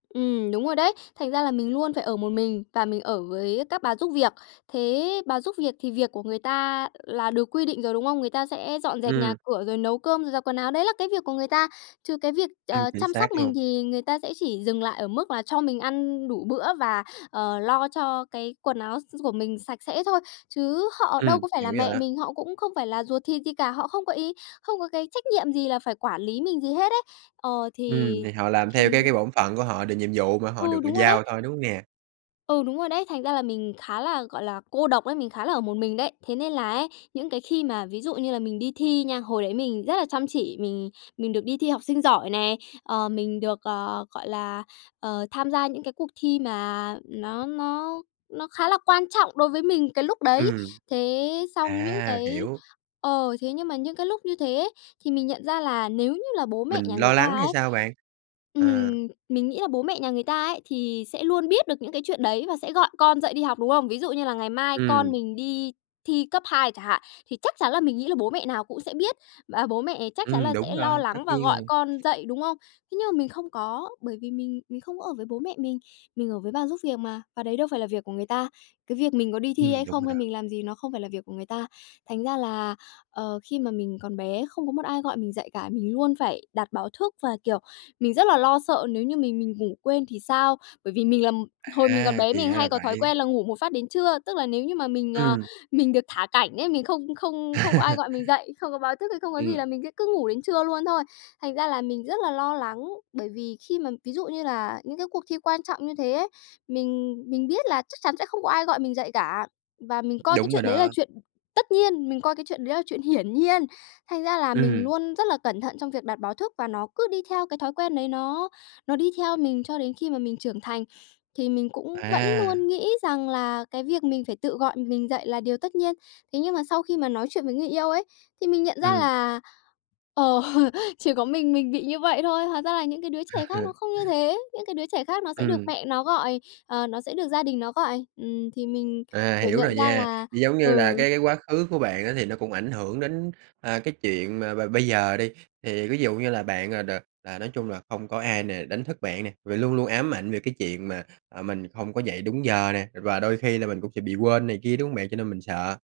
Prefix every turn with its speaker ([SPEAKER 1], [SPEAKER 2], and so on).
[SPEAKER 1] Ừm, đúng rồi đấy. Thành ra là mình luôn phải ở một mình và mình ở với các bà giúp việc. Thế bà giúp việc thì việc của người ta là được quy định rồi, đúng không? Người ta sẽ dọn dẹp nhà
[SPEAKER 2] Ừm.
[SPEAKER 1] cửa rồi nấu cơm, rồi giặt quần áo, đấy là cái việc của người ta. Chứ cái việc,
[SPEAKER 2] Ừm,
[SPEAKER 1] ờ,
[SPEAKER 2] chính
[SPEAKER 1] chăm
[SPEAKER 2] xác
[SPEAKER 1] sóc mình
[SPEAKER 2] luôn.
[SPEAKER 1] thì người ta sẽ chỉ dừng lại ở mức là cho mình ăn đủ bữa, và, ờ, lo cho cái quần áo s s của mình sạch sẽ thôi. Chứ họ đâu
[SPEAKER 2] Ừm,
[SPEAKER 1] có phải
[SPEAKER 2] hiểu
[SPEAKER 1] là
[SPEAKER 2] rồi
[SPEAKER 1] mẹ
[SPEAKER 2] á.
[SPEAKER 1] mình, họ cũng không phải là ruột thịt gì cả, họ không có ý, không có cái trách nhiệm gì là phải quản lý mình gì hết ấy. Ờ,
[SPEAKER 2] Ừm,
[SPEAKER 1] thì
[SPEAKER 2] thì họ làm theo cái
[SPEAKER 1] [unintelligible]
[SPEAKER 2] cái bổn phận của họ, được nhiệm vụ mà họ
[SPEAKER 1] Ừ,
[SPEAKER 2] được gi
[SPEAKER 1] đúng rồi đấy.
[SPEAKER 2] giao thôi, đúng hông nè?
[SPEAKER 1] Ừ, đúng rồi đấy. Thành ra là mình khá là, gọi là, cô độc ấy, mình khá là ở một mình đấy. Thế nên là ấy, những cái khi mà ví dụ như là mình đi thi nha, hồi đấy mình rất là chăm chỉ, mình mình được đi thi học sinh giỏi nè, ờ, mình được, ờ, gọi là, ờ, tham gia những cái cuộc thi mà nó nó nó khá là quan trọng đối với mình cái lúc đấy.
[SPEAKER 2] Ừm.
[SPEAKER 1] Thế xong những
[SPEAKER 2] À,
[SPEAKER 1] cái
[SPEAKER 2] hiểu.
[SPEAKER 1] ờ, thế nhưng mà những cái lúc như thế thì mình nhận ra là nếu như là bố mẹ
[SPEAKER 2] Mình
[SPEAKER 1] nhà người
[SPEAKER 2] lo
[SPEAKER 1] ta
[SPEAKER 2] lắng hay
[SPEAKER 1] ấy
[SPEAKER 2] sao bạn? Ờ.
[SPEAKER 1] ừm, mình nghĩ là bố mẹ nhà người ta ấy thì sẽ luôn biết được những cái chuyện đấy, và sẽ gọi con dậy đi học, đúng không? Ví dụ như là ngày mai
[SPEAKER 2] Ừm.
[SPEAKER 1] con mình đi thi cấp 2 chẳng hạn, thì chắc chắn là mình nghĩ là bố mẹ nào cũng sẽ biết, và bố mẹ chắc chắn
[SPEAKER 2] Ừm,
[SPEAKER 1] là sẽ
[SPEAKER 2] đúng
[SPEAKER 1] lo
[SPEAKER 2] rồi, tất
[SPEAKER 1] lắng và
[SPEAKER 2] nhiên
[SPEAKER 1] gọi
[SPEAKER 2] rồi.
[SPEAKER 1] con dậy, đúng không? Thế nhưng mà mình không có, bởi vì mình mình không ở với bố mẹ mình, mình ở với bà giúp việc mà, và đấy đâu phải là việc của người ta. Cái việc mình có đi thi
[SPEAKER 2] Ừm,
[SPEAKER 1] hay
[SPEAKER 2] đúng
[SPEAKER 1] không
[SPEAKER 2] rồi
[SPEAKER 1] hay
[SPEAKER 2] đó.
[SPEAKER 1] mình làm gì nó không phải là việc của người ta. Thành ra là, ờ, khi mà mình còn bé không có một ai gọi mình dậy cả, mình luôn phải đặt báo thức, và, kiểu, mình rất là lo sợ nếu như mình mình ngủ quên thì sao? Bởi vì mình là hồi mình còn
[SPEAKER 2] À,
[SPEAKER 1] bé
[SPEAKER 2] thì
[SPEAKER 1] mình
[SPEAKER 2] ra
[SPEAKER 1] hay
[SPEAKER 2] là
[SPEAKER 1] có thói
[SPEAKER 2] vậy.
[SPEAKER 1] quen là ngủ một phát đến trưa, tức là nếu như mà mình, ờ,
[SPEAKER 2] Ừm.
[SPEAKER 1] mình được thả cảnh ấy, mình không không không có ai gọi mình dậy, không có báo thức hay không có gì
[SPEAKER 2] Ừm.
[SPEAKER 1] là mình sẽ cứ ngủ đến trưa luôn thôi. Thành ra là mình rất là lo lắng bởi vì khi mà ví dụ như là những cái cuộc thi quan trọng như thế ấy, mình mình biết là chắc chắn sẽ không có ai gọi mình dậy cả. Và mình coi cái
[SPEAKER 2] Đúng rồi
[SPEAKER 1] chuyện đấy là
[SPEAKER 2] đó.
[SPEAKER 1] chuyện tất nhiên, mình coi cái chuyện đấy là chuyện hiển nhiên. Thành ra là mình
[SPEAKER 2] Ừm.
[SPEAKER 1] luôn rất là cẩn thận trong việc đặt báo thức và nó cứ đi theo cái thói quen đấy, nó nó đi theo mình cho đến khi mà mình trưởng thành, thì mình cũng vẫn
[SPEAKER 2] À.
[SPEAKER 1] luôn nghĩ rằng là cái việc mình phải tự gọi mình dậy là điều tất nhiên. Thế nhưng mà sau khi mà nói chuyện với người yêu ấy, thì mình nhận ra
[SPEAKER 2] Ừm.
[SPEAKER 1] là, ờ, chỉ có mình mình bị như vậy thôi. Hóa ra là những cái đứa trẻ khác nó không như thế, những cái đứa trẻ khác nó sẽ được
[SPEAKER 2] Ừm.
[SPEAKER 1] mẹ nó gọi, ờ, nó sẽ được gia đình nó gọi. Ừm, thì mình,
[SPEAKER 2] À,
[SPEAKER 1] kiểu,
[SPEAKER 2] hiểu
[SPEAKER 1] nhận
[SPEAKER 2] rồi
[SPEAKER 1] ra
[SPEAKER 2] nha.
[SPEAKER 1] là
[SPEAKER 2] Giống như là cái
[SPEAKER 1] ừ.
[SPEAKER 2] cái quá khứ của bạn á, thì nó cũng ảnh hưởng đến, à, cái chuyện mà b bây giờ đi, thì ví dụ như là bạn à đ à, nói chung là không có ai nè, đánh thức bạn nè, và luôn luôn ám ảnh về cái chuyện mà, à, mình hông có dậy đúng giờ nè, và đôi khi là mình cũng sẽ bị quên này kia, đúng hông bạn? Cho nên mình sợ.